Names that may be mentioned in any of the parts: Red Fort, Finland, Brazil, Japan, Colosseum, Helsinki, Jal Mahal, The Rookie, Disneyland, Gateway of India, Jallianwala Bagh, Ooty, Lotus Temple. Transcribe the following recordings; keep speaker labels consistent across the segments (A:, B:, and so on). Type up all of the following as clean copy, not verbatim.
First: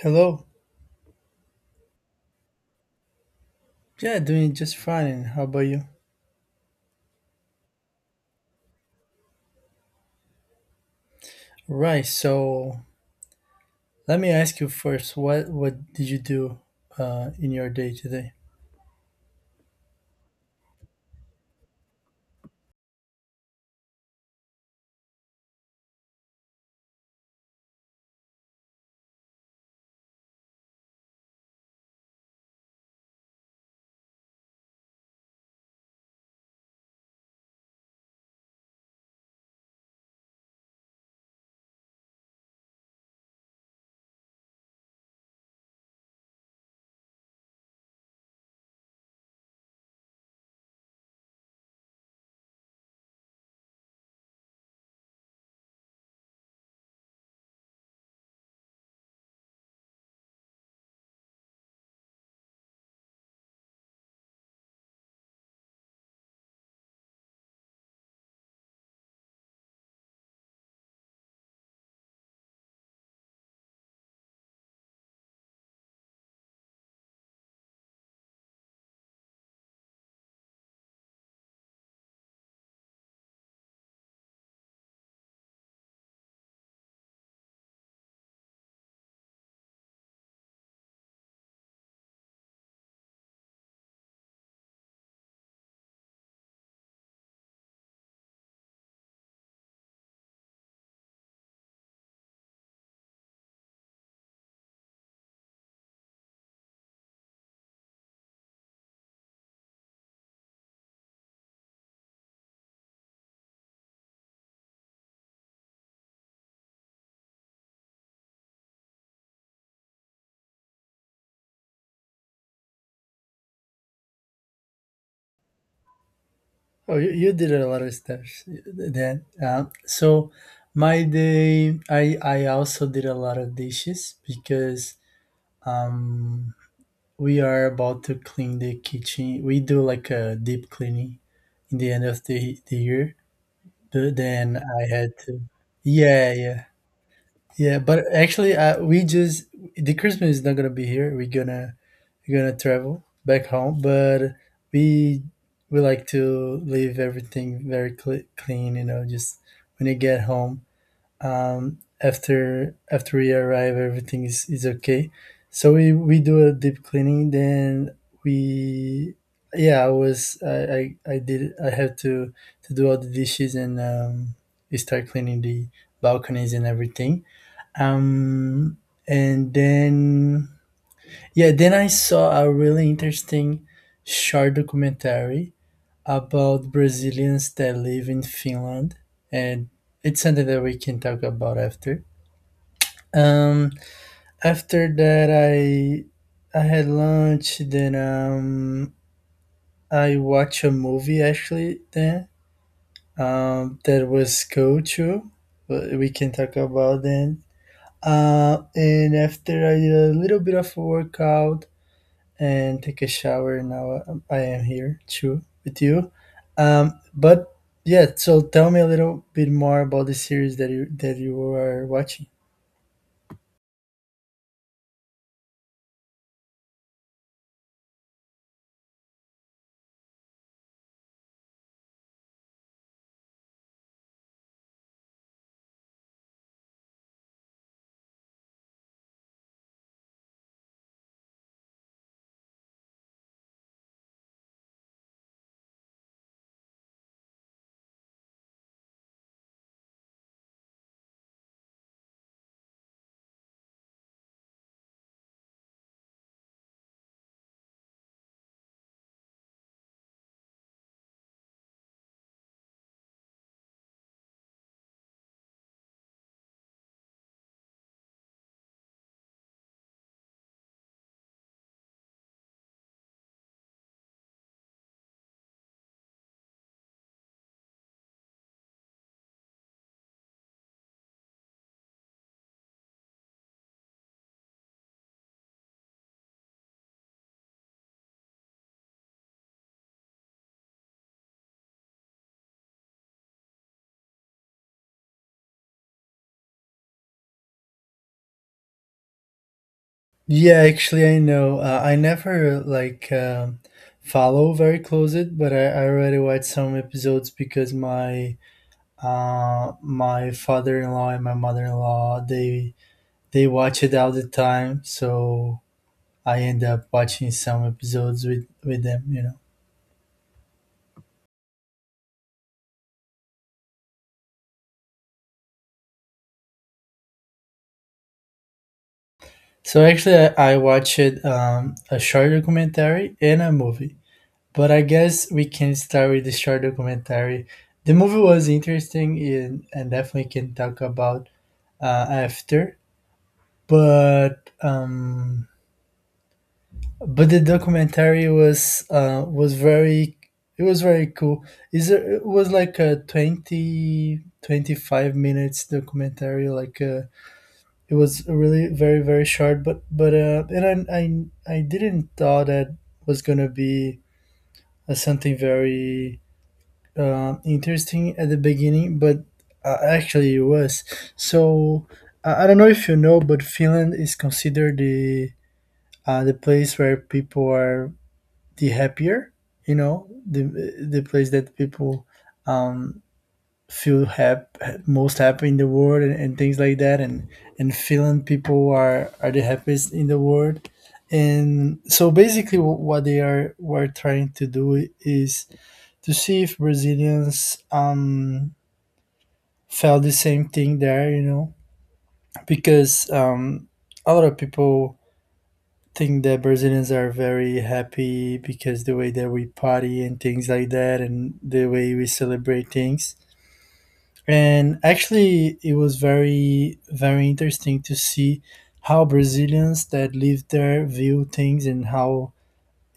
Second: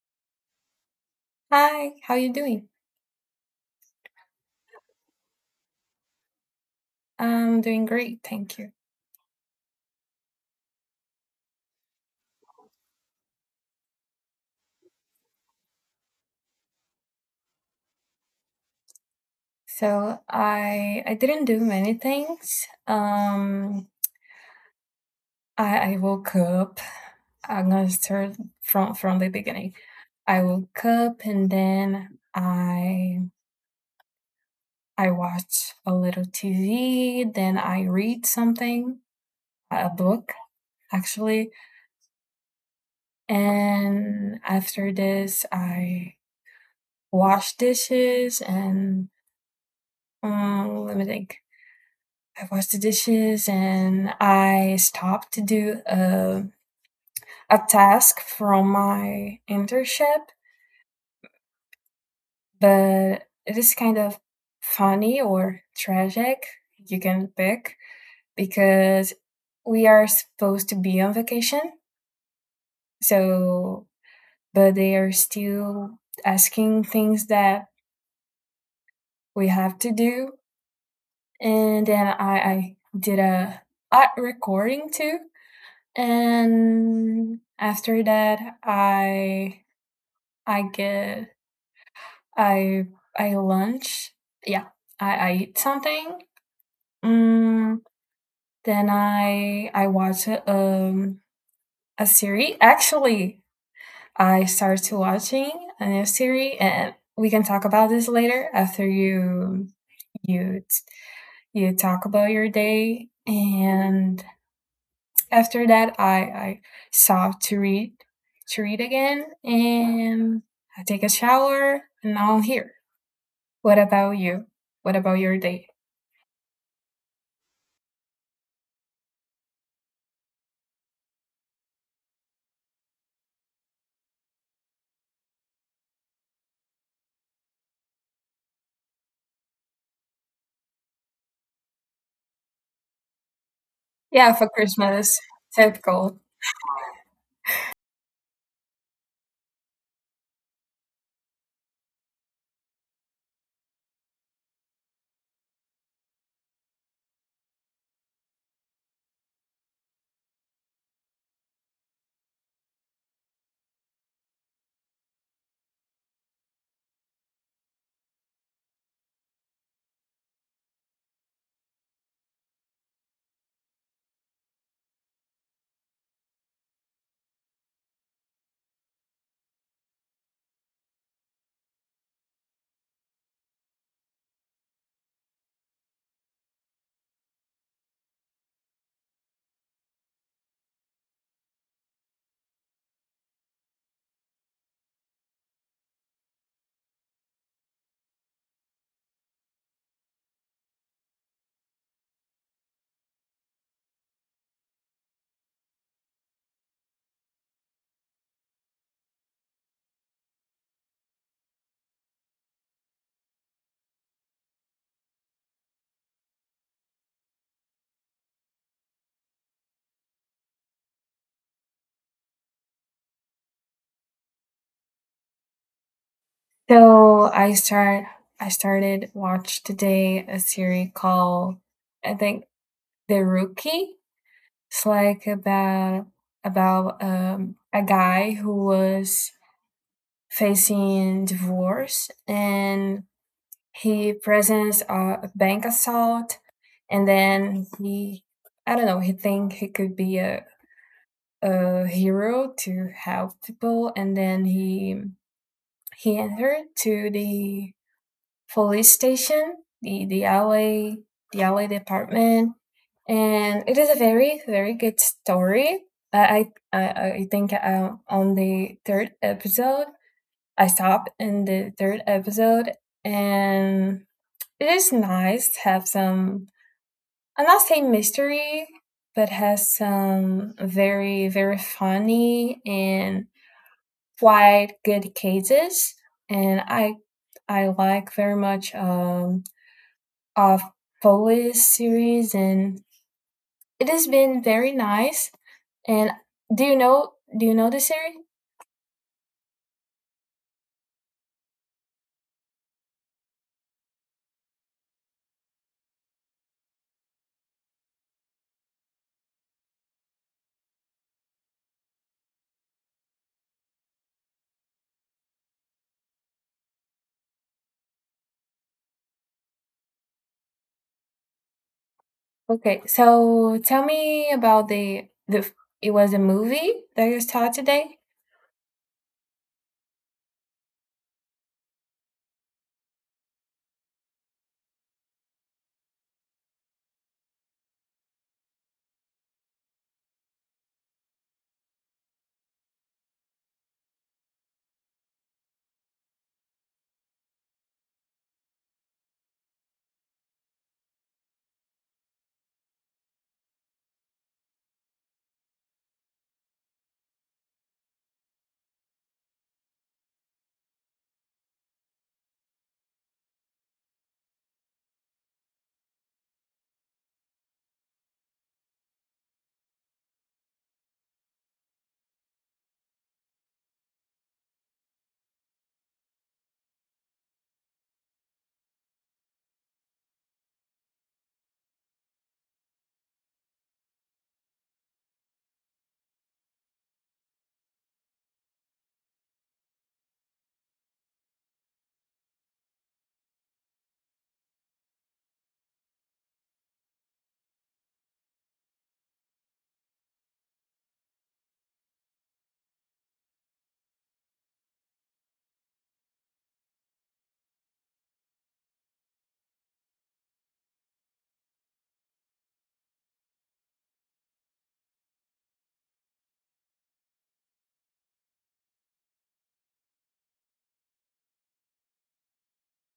A: Hello.
B: Hi, how you doing?
A: Yeah, doing just fine. And how about you?
B: I'm doing great, thank you.
A: Right. So let me ask you first. What did you do in your day today?
B: So I didn't do many things. I woke up. I'm gonna start from the beginning. I woke up and then I watched a little TV. Then I read something, a book actually. And after this, I wash dishes and let me think. I washed the dishes and I stopped to do a task from my internship, but it is kind of funny or tragic, you can pick, because we are supposed to be on vacation. So, but they are still asking things that we have to do. And then I did a art recording too, and after that i i get I I lunch yeah, I eat something, mm, then I watch a series actually. I started to watching a new series, and we can talk about this later after you t- you talk about your day. And after that I stopped to read again. And I take a shower and now I'm here. What about you? What about your day?
A: Oh, you did a lot of stuff then. So my day, I also did a lot of dishes because um we are about to clean the kitchen. We do like a deep cleaning in the end of the year. But
B: Yeah,
A: then
B: for
A: I had
B: Christmas,
A: to.
B: typical.
A: Yeah, yeah. Yeah, but actually, we just the Christmas is not gonna be here. We're gonna travel back home, but we we like to leave everything very clean. You know, just when you get home, after we arrive, everything is okay. So we do a deep cleaning. Then we yeah, I was I did I had to do all the dishes and we start cleaning the balconies and everything. um and then yeah, then I saw a really interesting short documentary about Brazilians that live in Finland, and it's something that we can talk about after. um After that, I had lunch. Then I watched a movie, actually. Then that was cool too, but we can talk about then. And after, I did a little bit of a workout and take a shower, now I am here too with you. But yeah, so tell me a little bit more about the series that you are watching.
B: So I started watch today a series called, I think, The Rookie. It's like about a guy who was facing divorce. And he presents a bank assault, and then he, I don't know, he think he could be a hero to help people, and then he entered to the police station, the alley, the alley department, and it is a very very good story. I think, on the third episode, I stopped in the third episode. And it is nice to have some, I'm not say mystery, but has some very, very funny and quite good cases. And I like very much, of police series, and it has been very nice. And do you know the series?
A: Yeah, actually, I know. I never like follow very close it, but I already watched some episodes because my father in law and my mother in law they watch it all the time. So I end up watching some episodes with them, you know.
B: Okay, so tell me about the it was a movie that you saw today.
A: So actually, I watched a short documentary and a movie, but I guess we can start with the short documentary. The movie was interesting, and definitely can talk about after. But um, but the documentary was very it was very cool. Is It was like a 20-25 minutes documentary, like a it was really very very short. But but uh and I didn't thought that was gonna be something very interesting at the beginning, but actually it was. So I don't know if you know, but Finland is considered the place where people are the happier, you know, the place that people um feel hap- most happy in the world, and things like that. And feeling people are the happiest in the world, and so basically what they are were trying to do is to see if Brazilians felt the same thing there, you know, because a lot of people think that Brazilians are very happy because the way that we party and things like that, and the way we celebrate things. And actually, it was very, very interesting to see how Brazilians that live there view things, and how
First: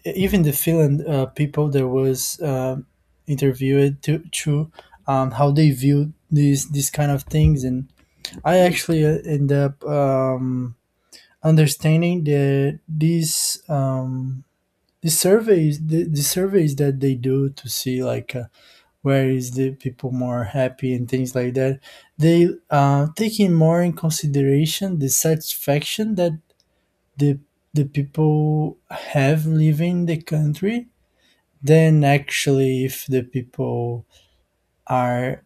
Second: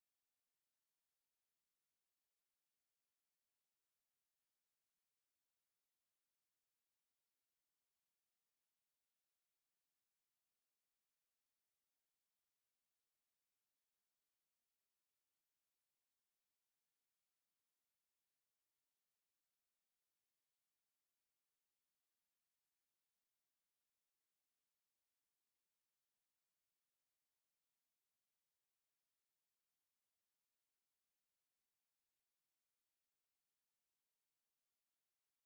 A: even the Finland people that was interviewed to how they view these kind of things. And I actually end up understanding that the surveys that they do to see, like, where is the people more happy and things like that, they taking more in consideration the satisfaction that the the people have living the country than actually if the people are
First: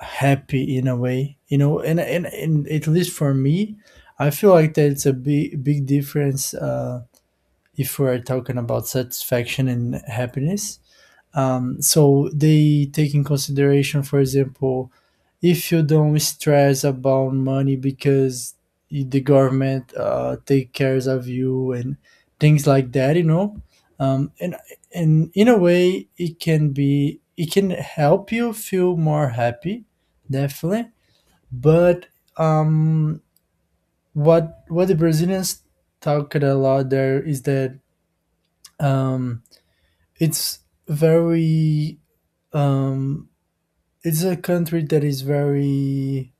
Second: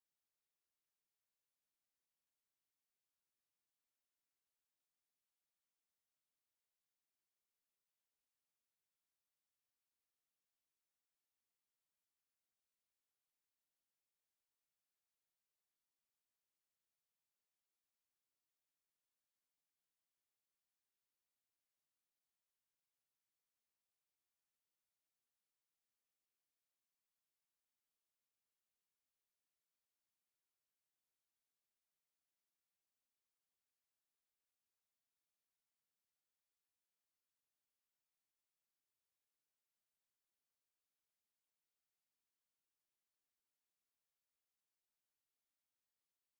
A: happy in a way, you know. And at least for me, I feel like that's a big, big difference, if we're talking about satisfaction and happiness. So they take in consideration, for example, if you don't stress about money because the government take cares of you and things like that, you know. Um, and and in a way, it can help you feel more happy, definitely. But um, what the Brazilians talk a lot there is that, um, it's very um, it's a country that is very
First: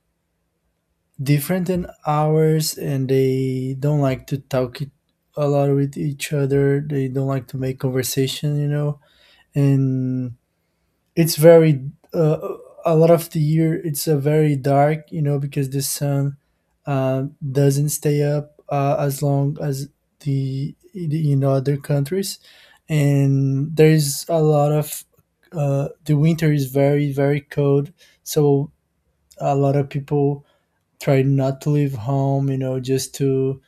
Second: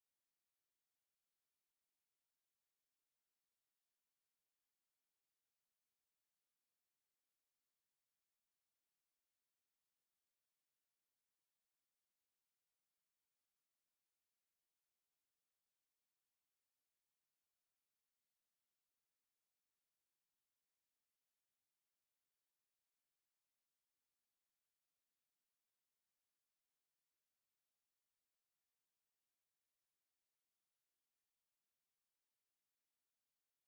A: different than ours, and they don't like to talk it a lot with each other. They don't like to make conversation, you know, and it's very a lot of the year it's a very dark, you know, because the sun uh, doesn't stay up as long as the in other countries. And there's a lot of The winter is very very cold, so a lot of people try not to leave home, you know, just to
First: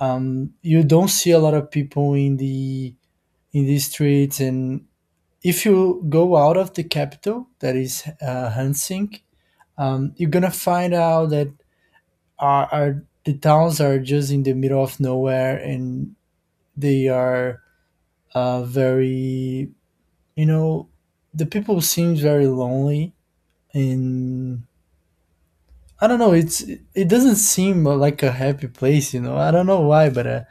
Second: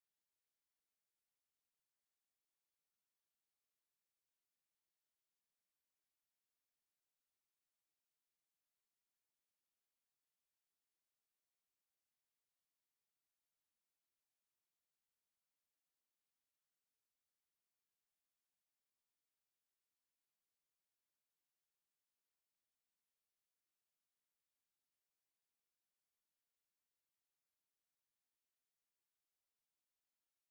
A: you don't see a lot of people in the streets. And if you go out of the capital, that is Helsinki, you're gonna find out that are the towns are just in the middle of nowhere, and they are very you know, the people seems very lonely. And I don't know. It doesn't seem like a happy place, you know. I don't know why, but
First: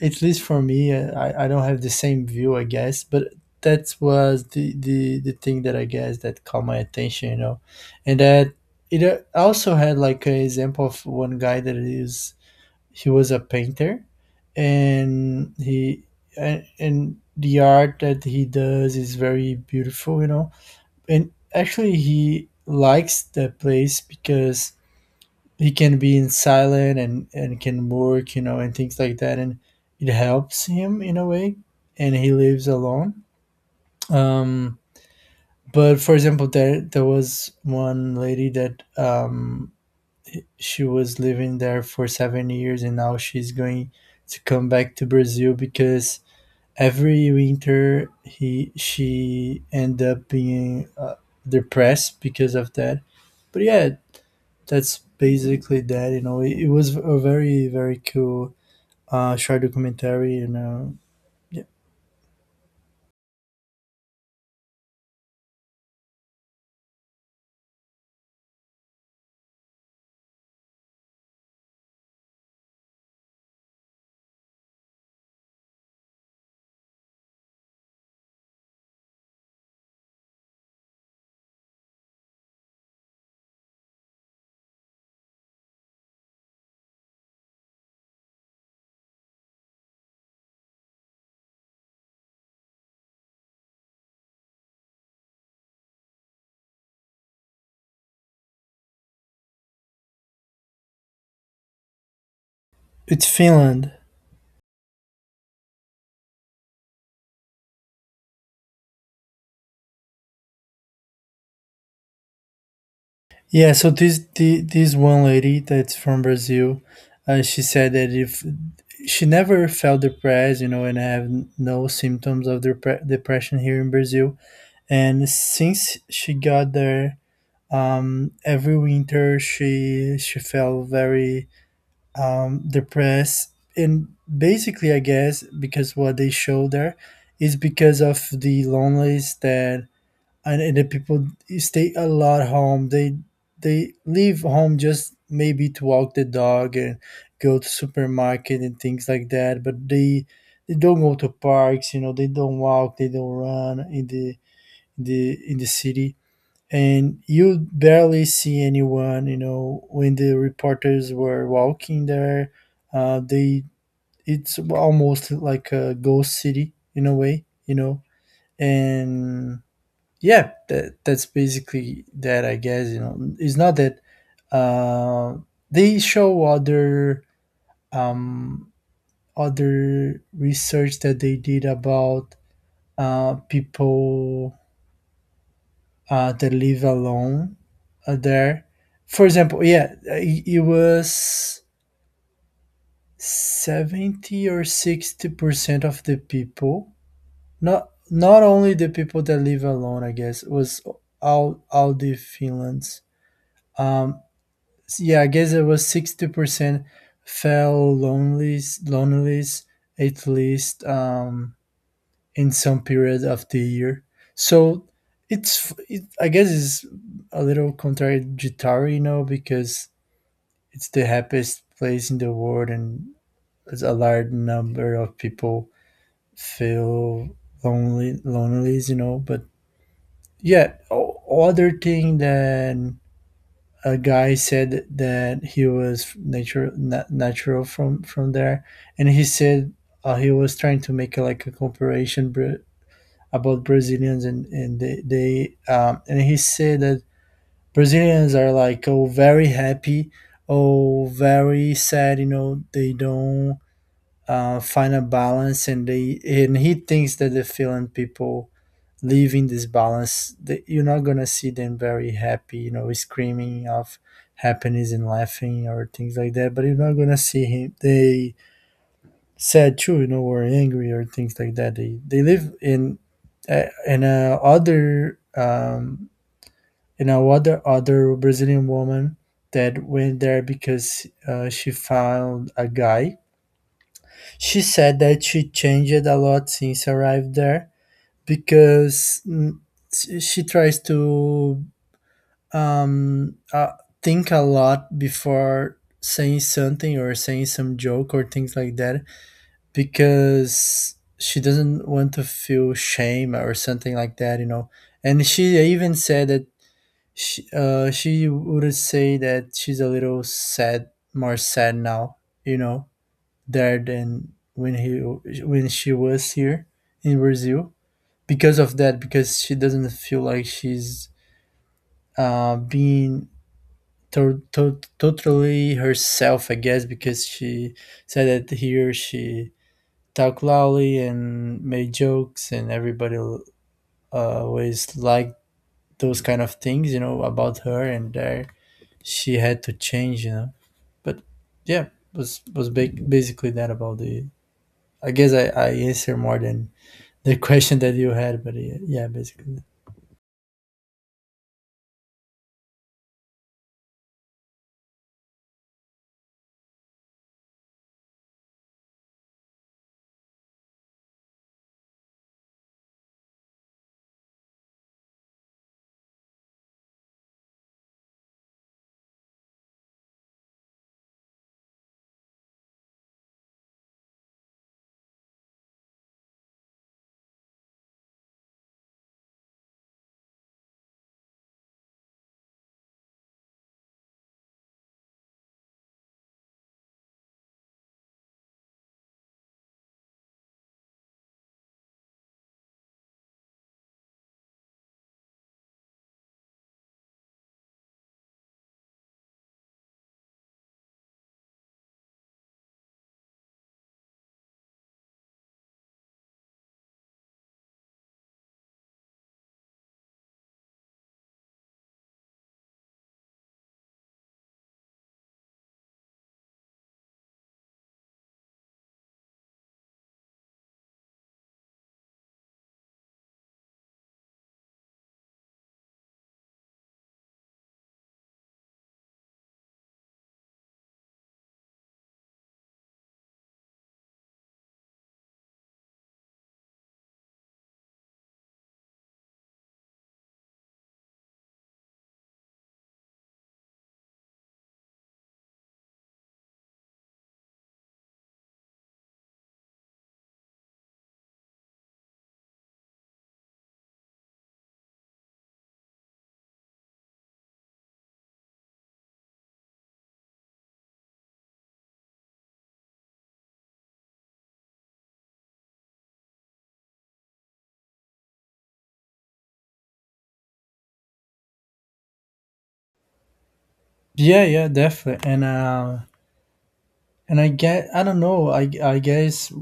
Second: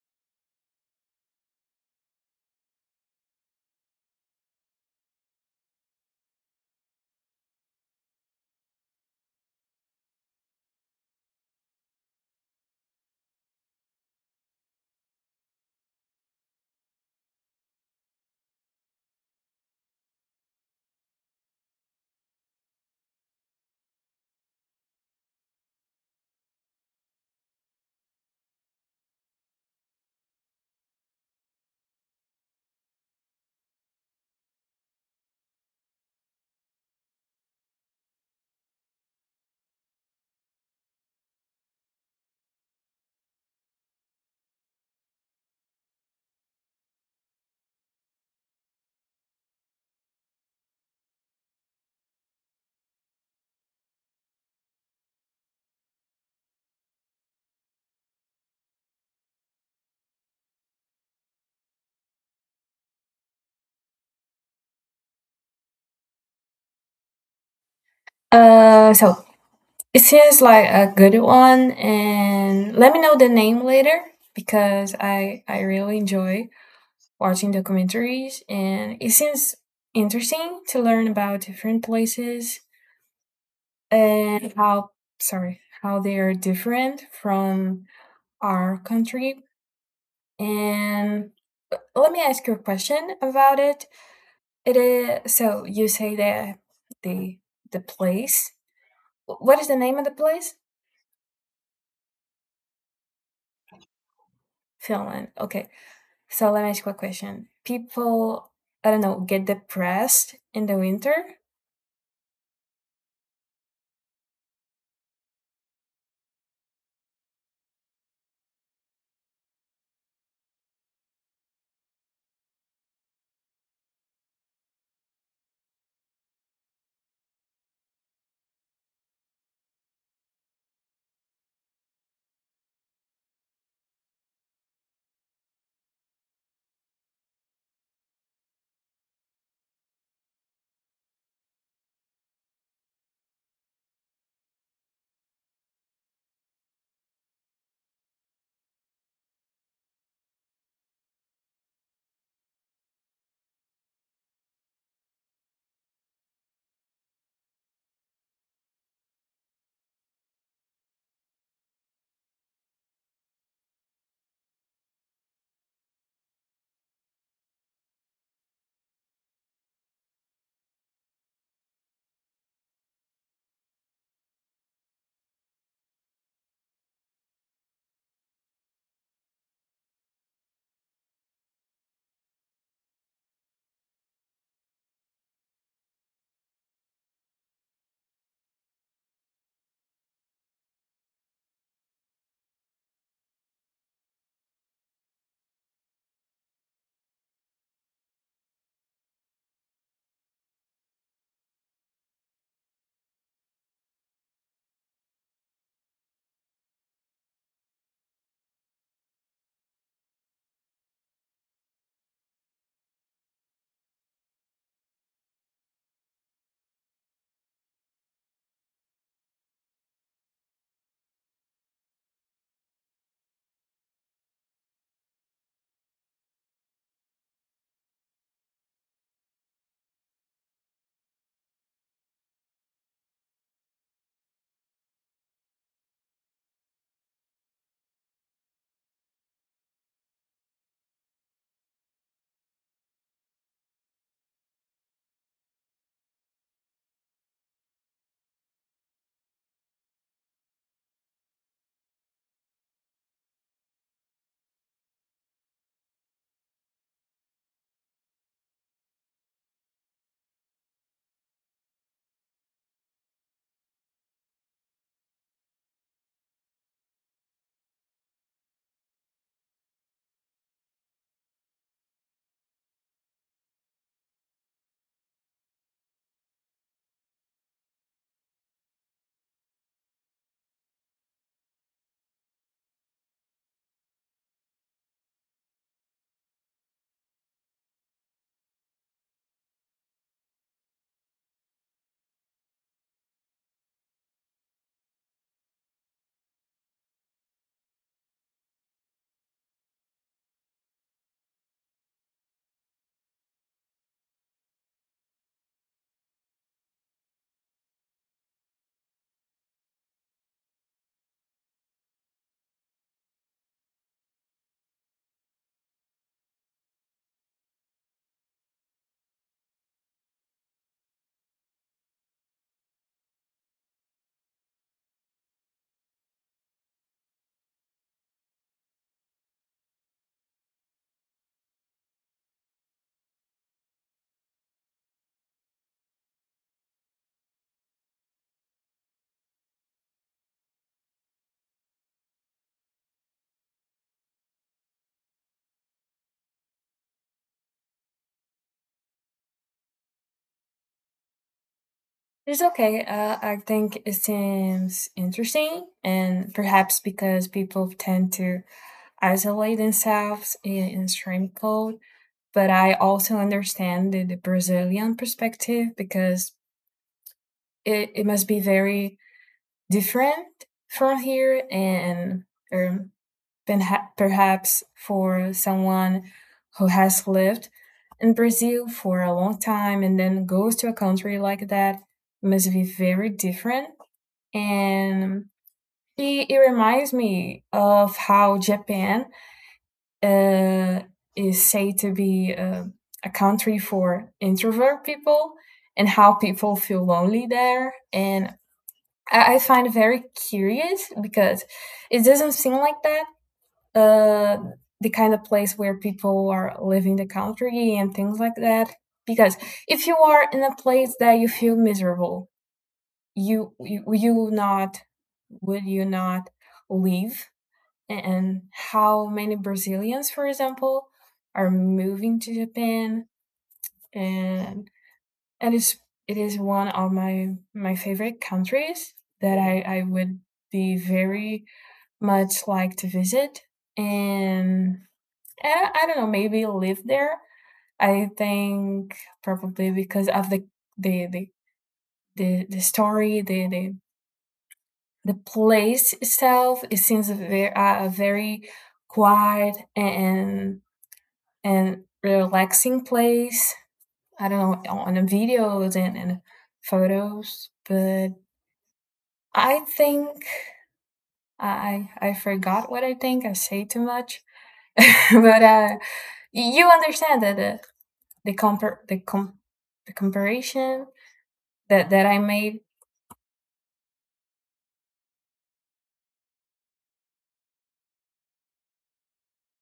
A: at least for me, I don't have the same view, I guess. But that was the thing that I guess that caught my attention, you know, and that it also had like an example of one guy that is he was a painter, and the art that he does is very beautiful, you know, and actually he likes that place because he can be in silent and can work, you know, and things like that, and it helps him in a way, and he lives alone. um but for example, there was one lady that, she was living there for 7 years, and now she's going to come back to Brazil because every winter he she end up being depressed because of that. But yeah, that's basically that. You know, it was a very very cool short documentary. You know. Yeah.
B: So it seems like a good one, and let me know the name later, because I really enjoy watching documentaries, and it seems interesting to learn about different places, and how sorry how they are different from our country. And let me ask you a question about it. It is, so you say that the the place. What is the name of the place?
A: It's Finland.
B: Finland. Okay. So let me ask you a question. People, I don't know, get depressed in the winter.
A: Yeah. So this one lady that's from Brazil, she said that if she never felt depressed, you know, and have no symptoms of depression here in Brazil, and since she got there, every winter she felt very the press. And basically I guess because what they show there is because of the loneliness, that and the people stay a lot home, they leave home just maybe to walk the dog and go to supermarket and things like that, but they don't go to parks, you know, they don't walk, they don't run in the in the in the city. And you barely see anyone, you know, when the reporters were walking there. They It's almost like a ghost city in a way, you know. And yeah, that's basically that, I guess. You know, it's not that uh, they show other um, other research that they did about people that live alone there. For example, yeah, it was 70 or 60% of the people, not only the people that live alone, I guess, was all the Finlands. Um, yeah, I guess it was 60% fell lonelies, at least in some period of the year. So I guess it's a little contradictory, you know, because it's the happiest place in the world, and there's a large number of people feel lonely, you know. But yeah, other thing that a guy said, that he was natural from there, and he said he was trying to make like a comparison about Brazilians, and they and he said that Brazilians are like, oh, very happy, oh, very sad. You know they don't find a balance, and he thinks that the Finland people live in this balance. That you're not gonna see them very happy, you know, screaming of happiness and laughing or things like that. But you're not gonna see him they sad too, you know, or angry or things like that. They live in a other Other Brazilian woman that went there because she found a guy. She said that she changed a lot since arrived there because she tries to um uh, think a lot before saying something or saying some joke or things like that because she doesn't want to feel shame or something like that, you know. And she even said that she would say that she's a little sad, more sad now, you know, there than when she was here in Brazil because of that, because she doesn't feel like she's being totally herself, I guess, because she said that here she talk loudly and made jokes and everybody always liked those kind of things, you know, about her, and there she had to change, you know. But yeah, basically that about the— I guess I answer more than the question that you had, but yeah, yeah, basically.
B: It's okay. I think it seems interesting, and perhaps because people tend to isolate themselves in extreme cold. But I also understand the Brazilian perspective, because it must be very different from here, and um, perhaps for someone who has lived in Brazil for a long time and then goes to a country like that, must be very different. And it reminds me of how Japan uh, is said to be a country for introvert people, and how people feel lonely there. And I find it very curious, because it doesn't seem like that uh, the kind of place where people are leaving the country and things like that. Because if you are in a place that you feel miserable, you not would you not leave? And how many Brazilians, for example, are moving to Japan? And and it is one of my favorite countries that I would be very much like to visit, and I don't know, maybe live there. I think probably because of the the the story, the place itself. It seems a very quiet and relaxing place. I don't know, on the videos and photos, but I think I forgot what I think. I say too much, but you understand that. The compar the com the comparison that I made.
A: Yeah, yeah, definitely. And I get, I don't know, I guess,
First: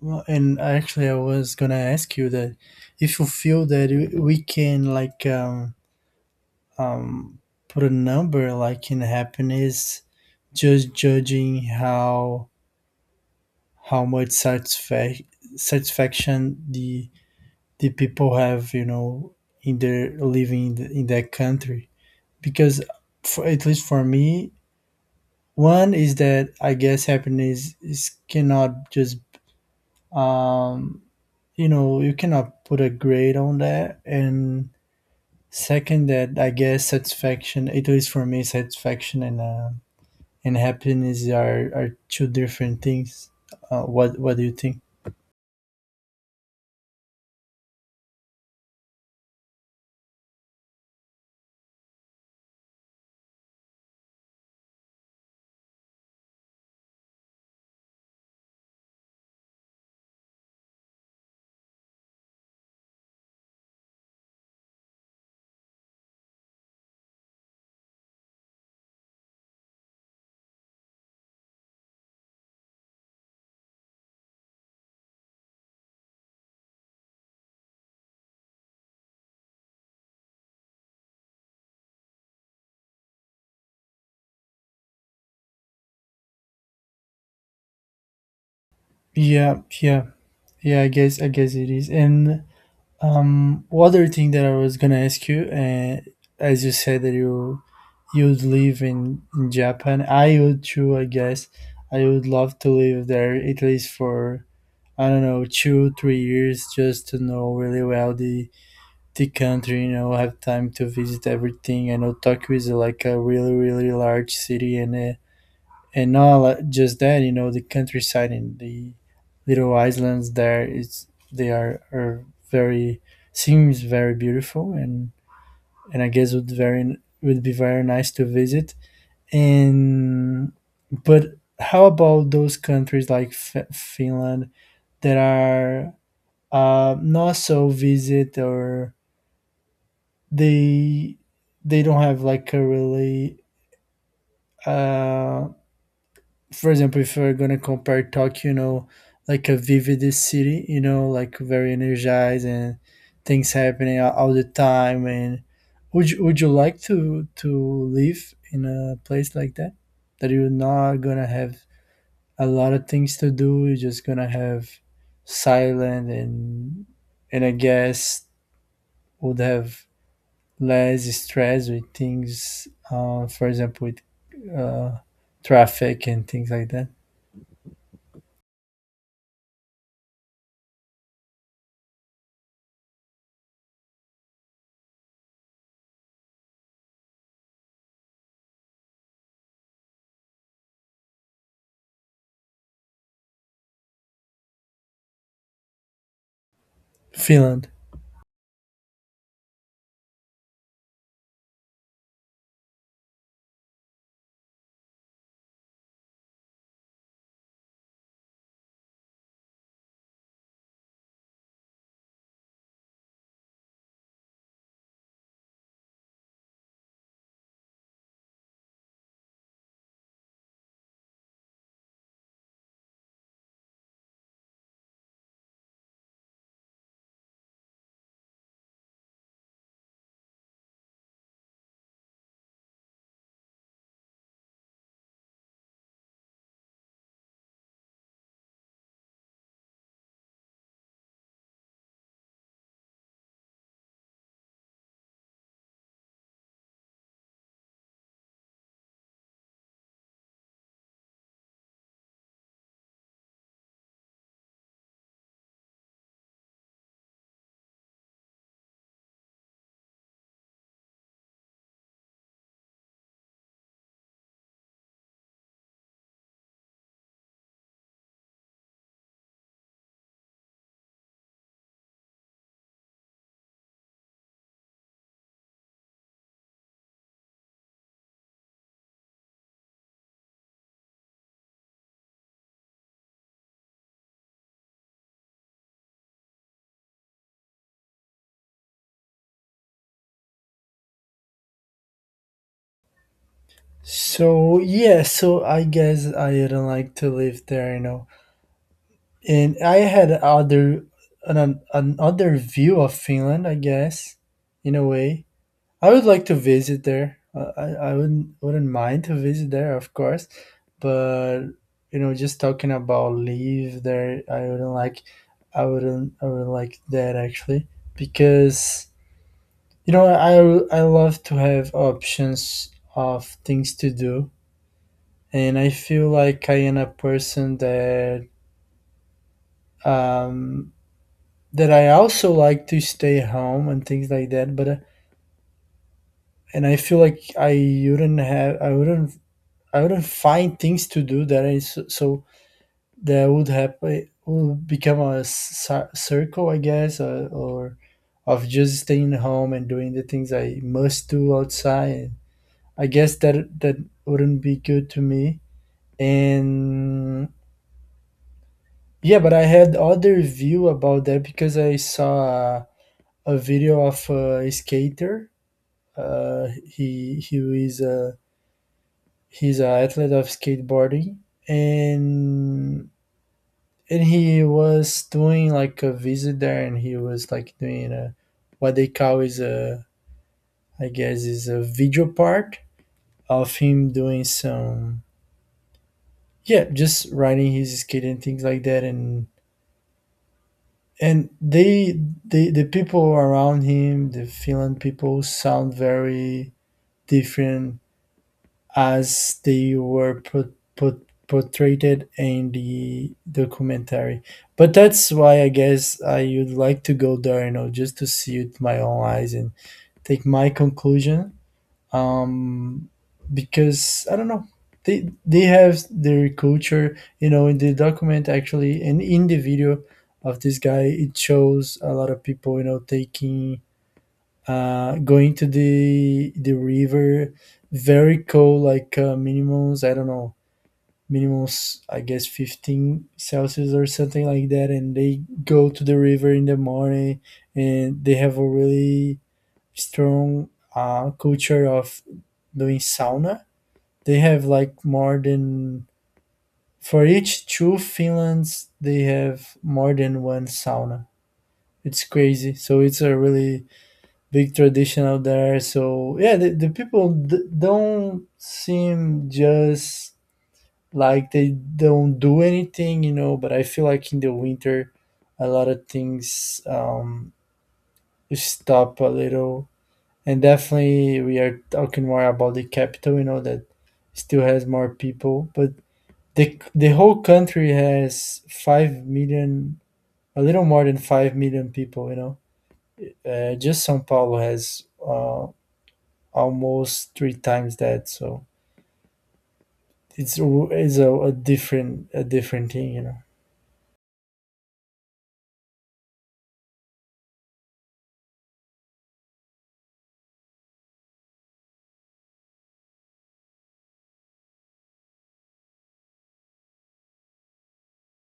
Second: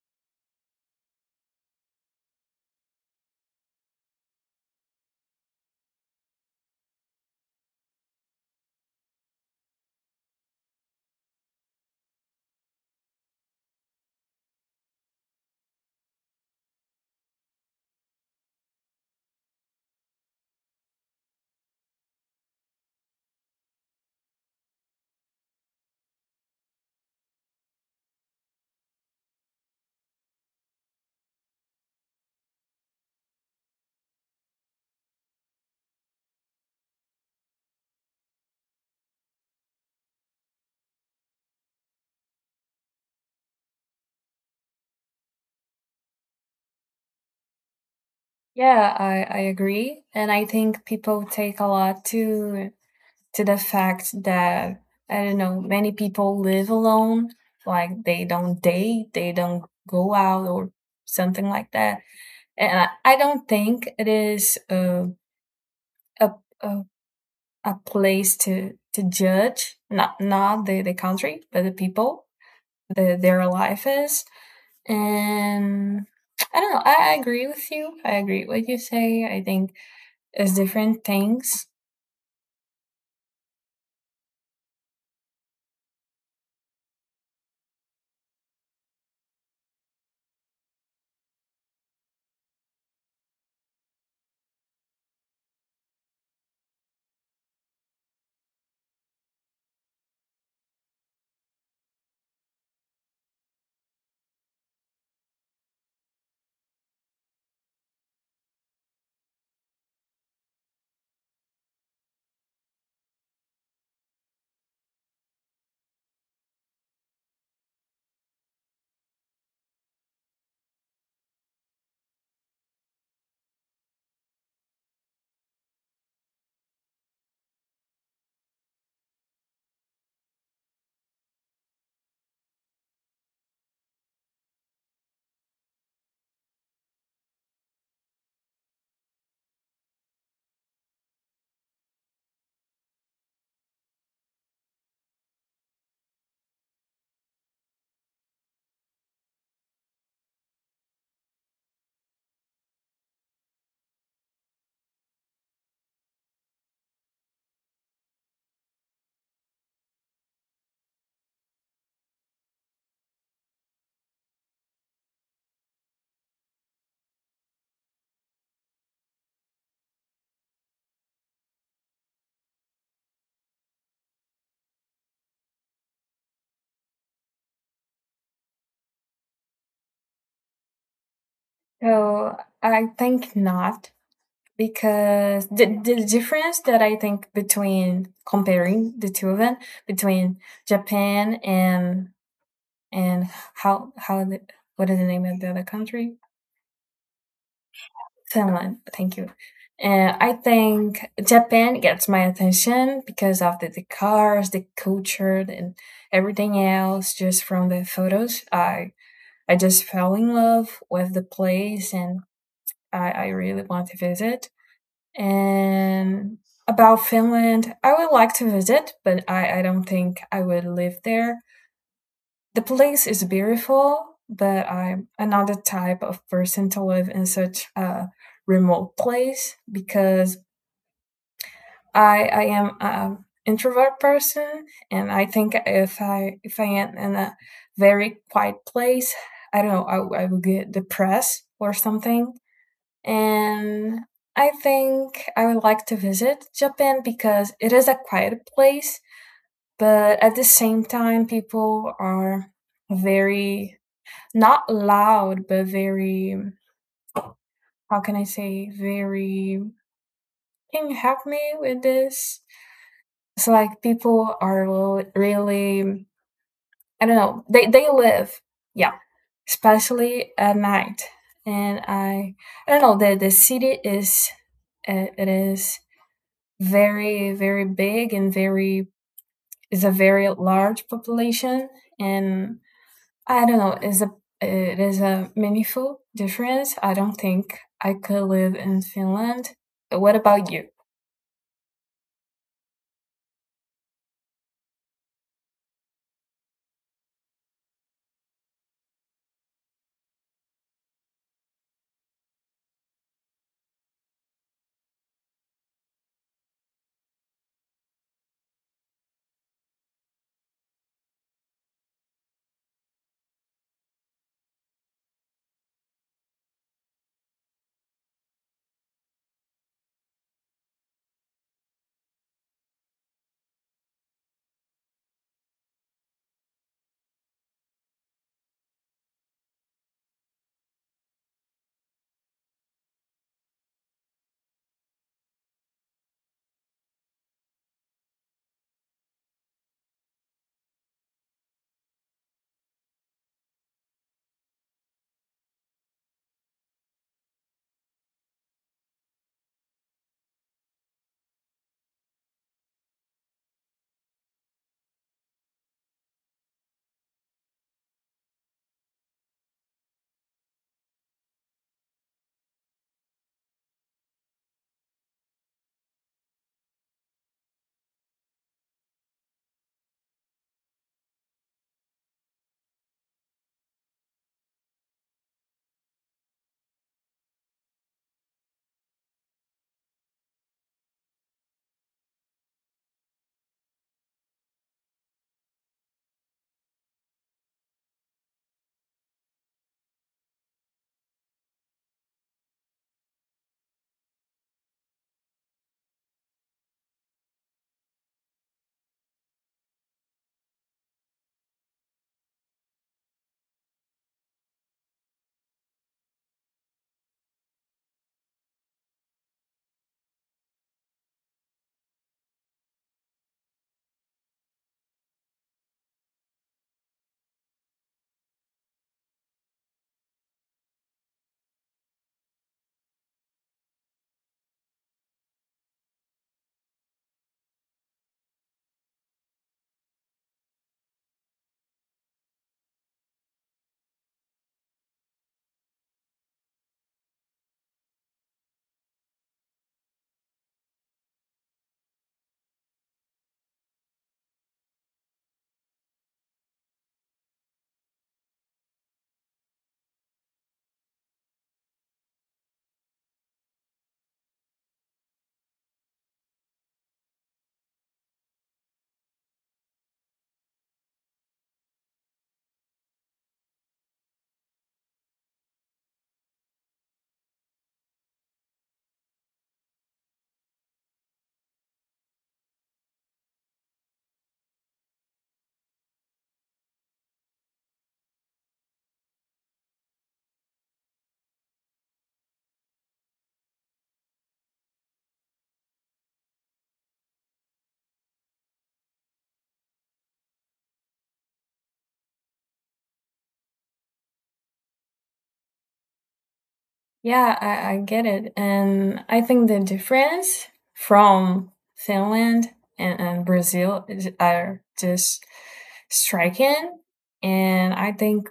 A: well, and actually I was gonna ask you that, if you feel that we can, like, um, put a number like in happiness, just judging how much satisfaction the people have, you know, in their living in— the, in that country. Because for— at least for me, one is that I guess happiness is cannot just um, you know, you cannot put a grade on that, and second, that I guess satisfaction— at least for me, satisfaction and happiness are two different things. What do you think?
B: Yeah, I agree, and I think people take a lot to the fact that I don't know, many people live alone, like they don't date, they don't go out or something like that. And I don't think it is a a a place to judge, not the country but the people, their life is. And I don't know. I agree with you. I agree with what you say. I think it's different things.
A: Yeah, yeah, yeah. I guess it is. And one other thing that I was gonna ask you, as you said that you'd live in Japan, I would too. I guess I would love to live there, at least for, I don't know, 2 3 years, just to know really well the country. You know, have time to visit everything. I know Tokyo is like a really really large city. And and not li- just that, you know, the countryside and the little islands there is, they are very— seems very beautiful, and I guess would very— would be very nice to visit. And but how about those countries like Finland that are not so visit, or they they don't have like a really uh, for example, if we're gonna compare Tokyo, you know, like a vivid city, you know, like very energized and things happening all the time. And would you like to live in a place like that, that you're not gonna have a lot of things to do? You're just gonna have silent. And I guess would have less stress with things. For example, with traffic and things like that.
B: So I think not, because the difference that I think between comparing the two of them, between Japan and how what is the name of the other country?
A: Finland.
B: Finland, thank you. I think Japan gets my attention because of the cars, the culture, and everything else. Just from the photos, I just fell in love with the place, and I really want to visit. And about Finland, I would like to visit, but I don't think I would live there. The place is beautiful, but I'm another type of person to live in such a remote place, because I am an introvert person, and I think if I am in a very quiet place, I don't know, I would get depressed or something. And I think I would like to visit Japan because it is a quiet place, but at the same time, people are very, not loud, but very, how can I say, very, can you help me with this? It's like people are really, I don't know, they live, yeah, especially at night. And I don't know, the city is, it is very, very big and very, is a very large population. And I don't know. It is a meaningful difference. I don't think I could live in Finland. What about you?
A: So yeah, so I guess I didn't like to live there, you know. And I had other— an another view of Finland, I guess, in a way. I would like to visit there. I wouldn't mind to visit there, of course, but you know, just talking about live there, I wouldn't like. I wouldn't like that, actually, because, you know, I love to have options of things to do, and I feel like I am a person that um, that I also like to stay home and things like that. But and I feel like I wouldn't have, I wouldn't find things to do that is so so— that would happen— would become a circle, I guess, or of just staying home and doing the things I must do outside. I guess that that wouldn't be good to me. And yeah, but I had other view about that because I saw a video of a skater. He is a— he's an athlete of skateboarding, and and he was doing like a visit there, and he was like doing a— what they call is a— I guess is a video part of him doing some— yeah, just riding his skate and things like that. And they— the people around him, the Finland people, sound very different as they were put portrayed in the documentary. But that's why I guess I would like to go there, you know, just to see it with my own eyes and take my conclusion. um, because I don't know. They have their culture, you know. In the document, actually, and in the video of this guy, it shows a lot of people, you know, taking— going to the river, very cold, like, minimums. I don't know, minimums, I guess, 15 celsius or something like that, and they go to the river in the morning. And they have a really strong culture of doing sauna. They have like more than— for each two Finlands, they have more than one sauna. It's crazy. So it's a really big tradition out there. So yeah, the people don't seem just like they don't do anything, you know. But I feel like in the winter, a lot of things stop a little. And definitely we are talking more about the capital, you know, that still has more people. But the whole country has 5 million— a little more than 5 million people, you know. Just São Paulo has almost three times that. So it's a different— a different thing, you know.
B: Yeah, I get it, and I think the difference from Finland and Brazil are just striking, and I think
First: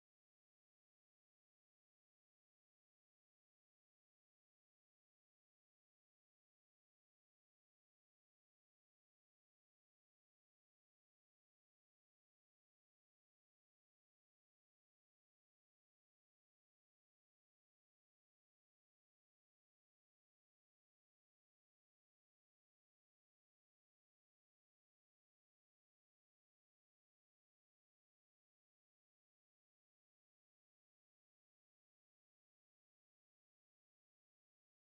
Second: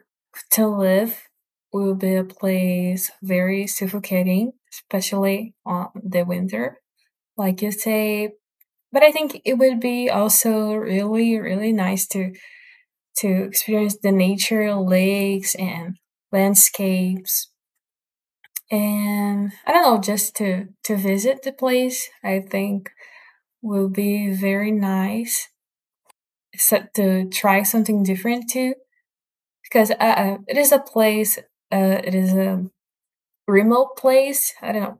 B: to live will be a place very suffocating, especially on the winter. Like you say. But I think it would be also really, really nice to experience the nature, lakes and landscapes. And I don't know, just to visit the place, I think will be very nice. Except to try something different too, because it is a place. It is a remote place. I don't know.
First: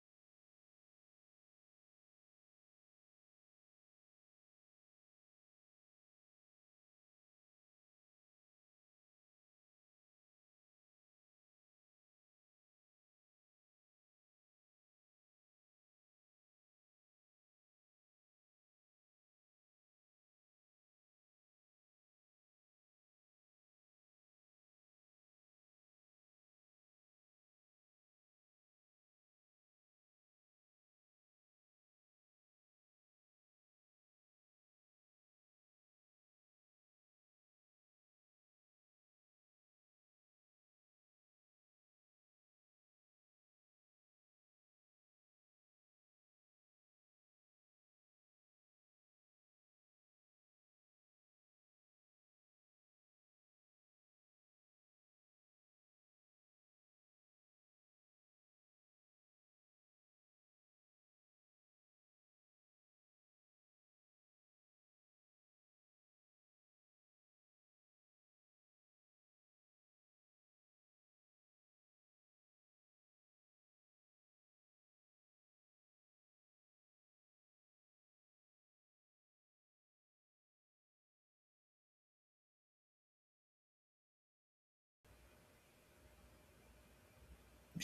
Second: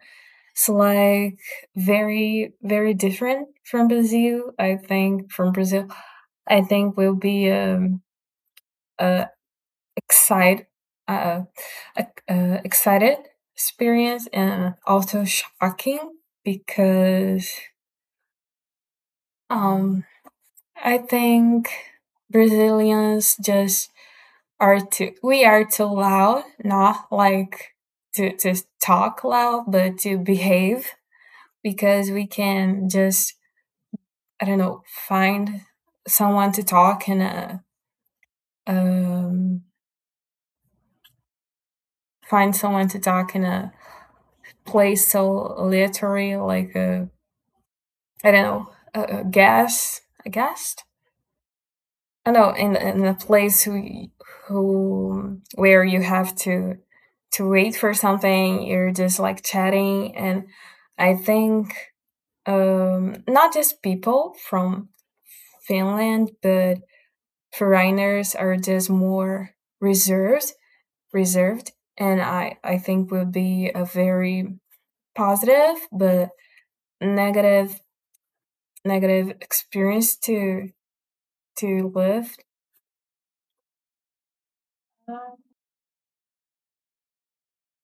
B: It's like very, very different from Brazil. I think from Brazil, I think will be uh, excite, uh, uh, excited experience and also shocking, because um, I think Brazilians just are too we are too loud, not like to talk loud, but to behave, because we can just, I don't know, find someone to talk in a um, find someone to talk in a play, so literary, like I don't know, a guest. I know in a place who where you have to wait for something, you're just like chatting. And I think not just people from Finland, but foreigners are just more reserved, and I think will be a very positive but negative negative experience to live.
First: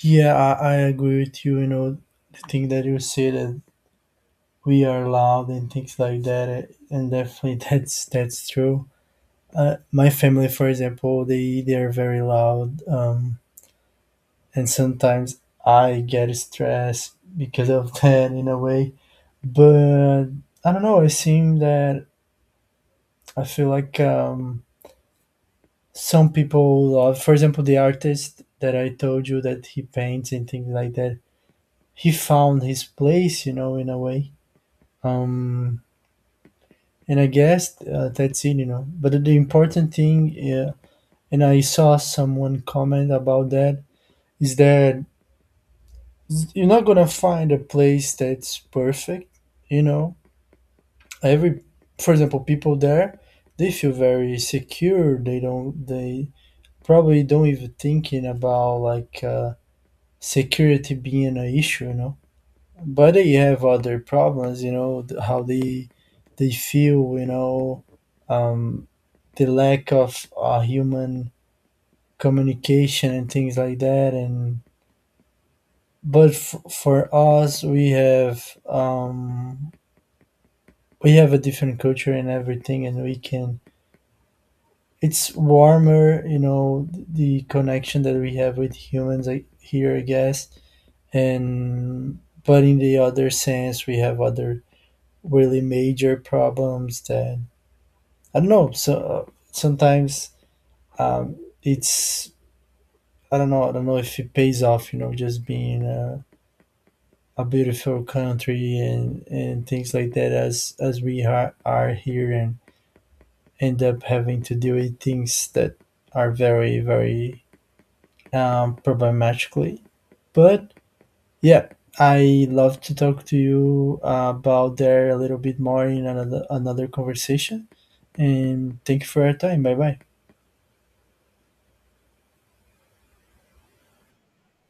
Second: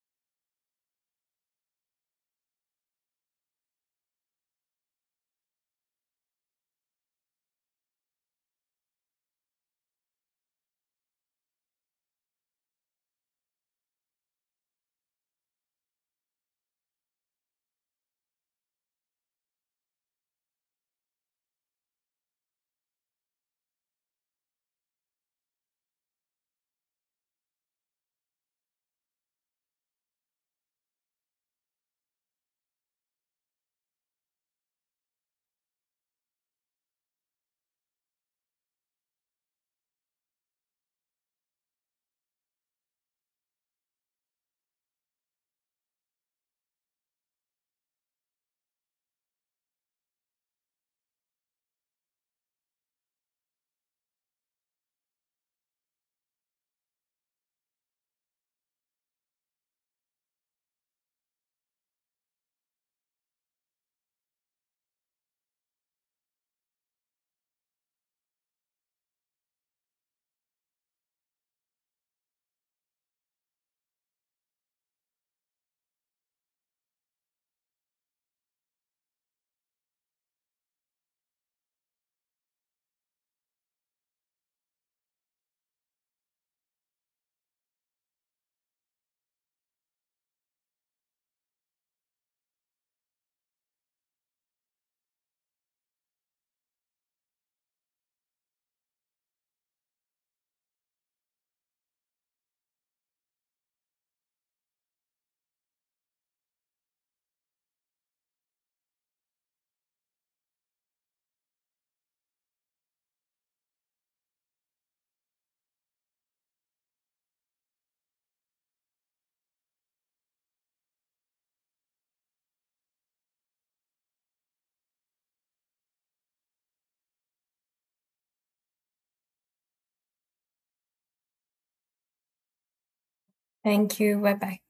A: Yeah, I agree with you, you know, the thing that you say that we are loud and things like that, eh, and definitely that's true. My family, for example, they are very loud, and sometimes I get stressed because of that, in a way. But I don't know. It seems that I feel like some people love, for example, the artist that I told you that he paints and things like that. He found his place, you know, in a way. Um, and I guess that's it, you know. But the important thing, yeah, and I saw someone comment about that, is that you're not gonna find a place that's perfect, you know. Every— for example, people there, they feel very secure. They don't— they probably don't even thinking about, like, security being an issue, you know. But they have other problems, you know, how they feel, you know. um the lack of human communication and things like that. And but for us, we have a different culture and everything, and we can— it's warmer, you know, the connection that we have with humans, like, here, I guess. And but in the other sense, we have other really major problems that I don't know. So sometimes um, it's— I don't know, I don't know if it pays off, you know, just being a— a beautiful country and things like that as we are here, and end up having to deal with things that are very, very problematically. But yeah, I love to talk to you about there a little bit more in another, another conversation. And thank you for your time. Bye bye.
B: Thank you. Bye bye.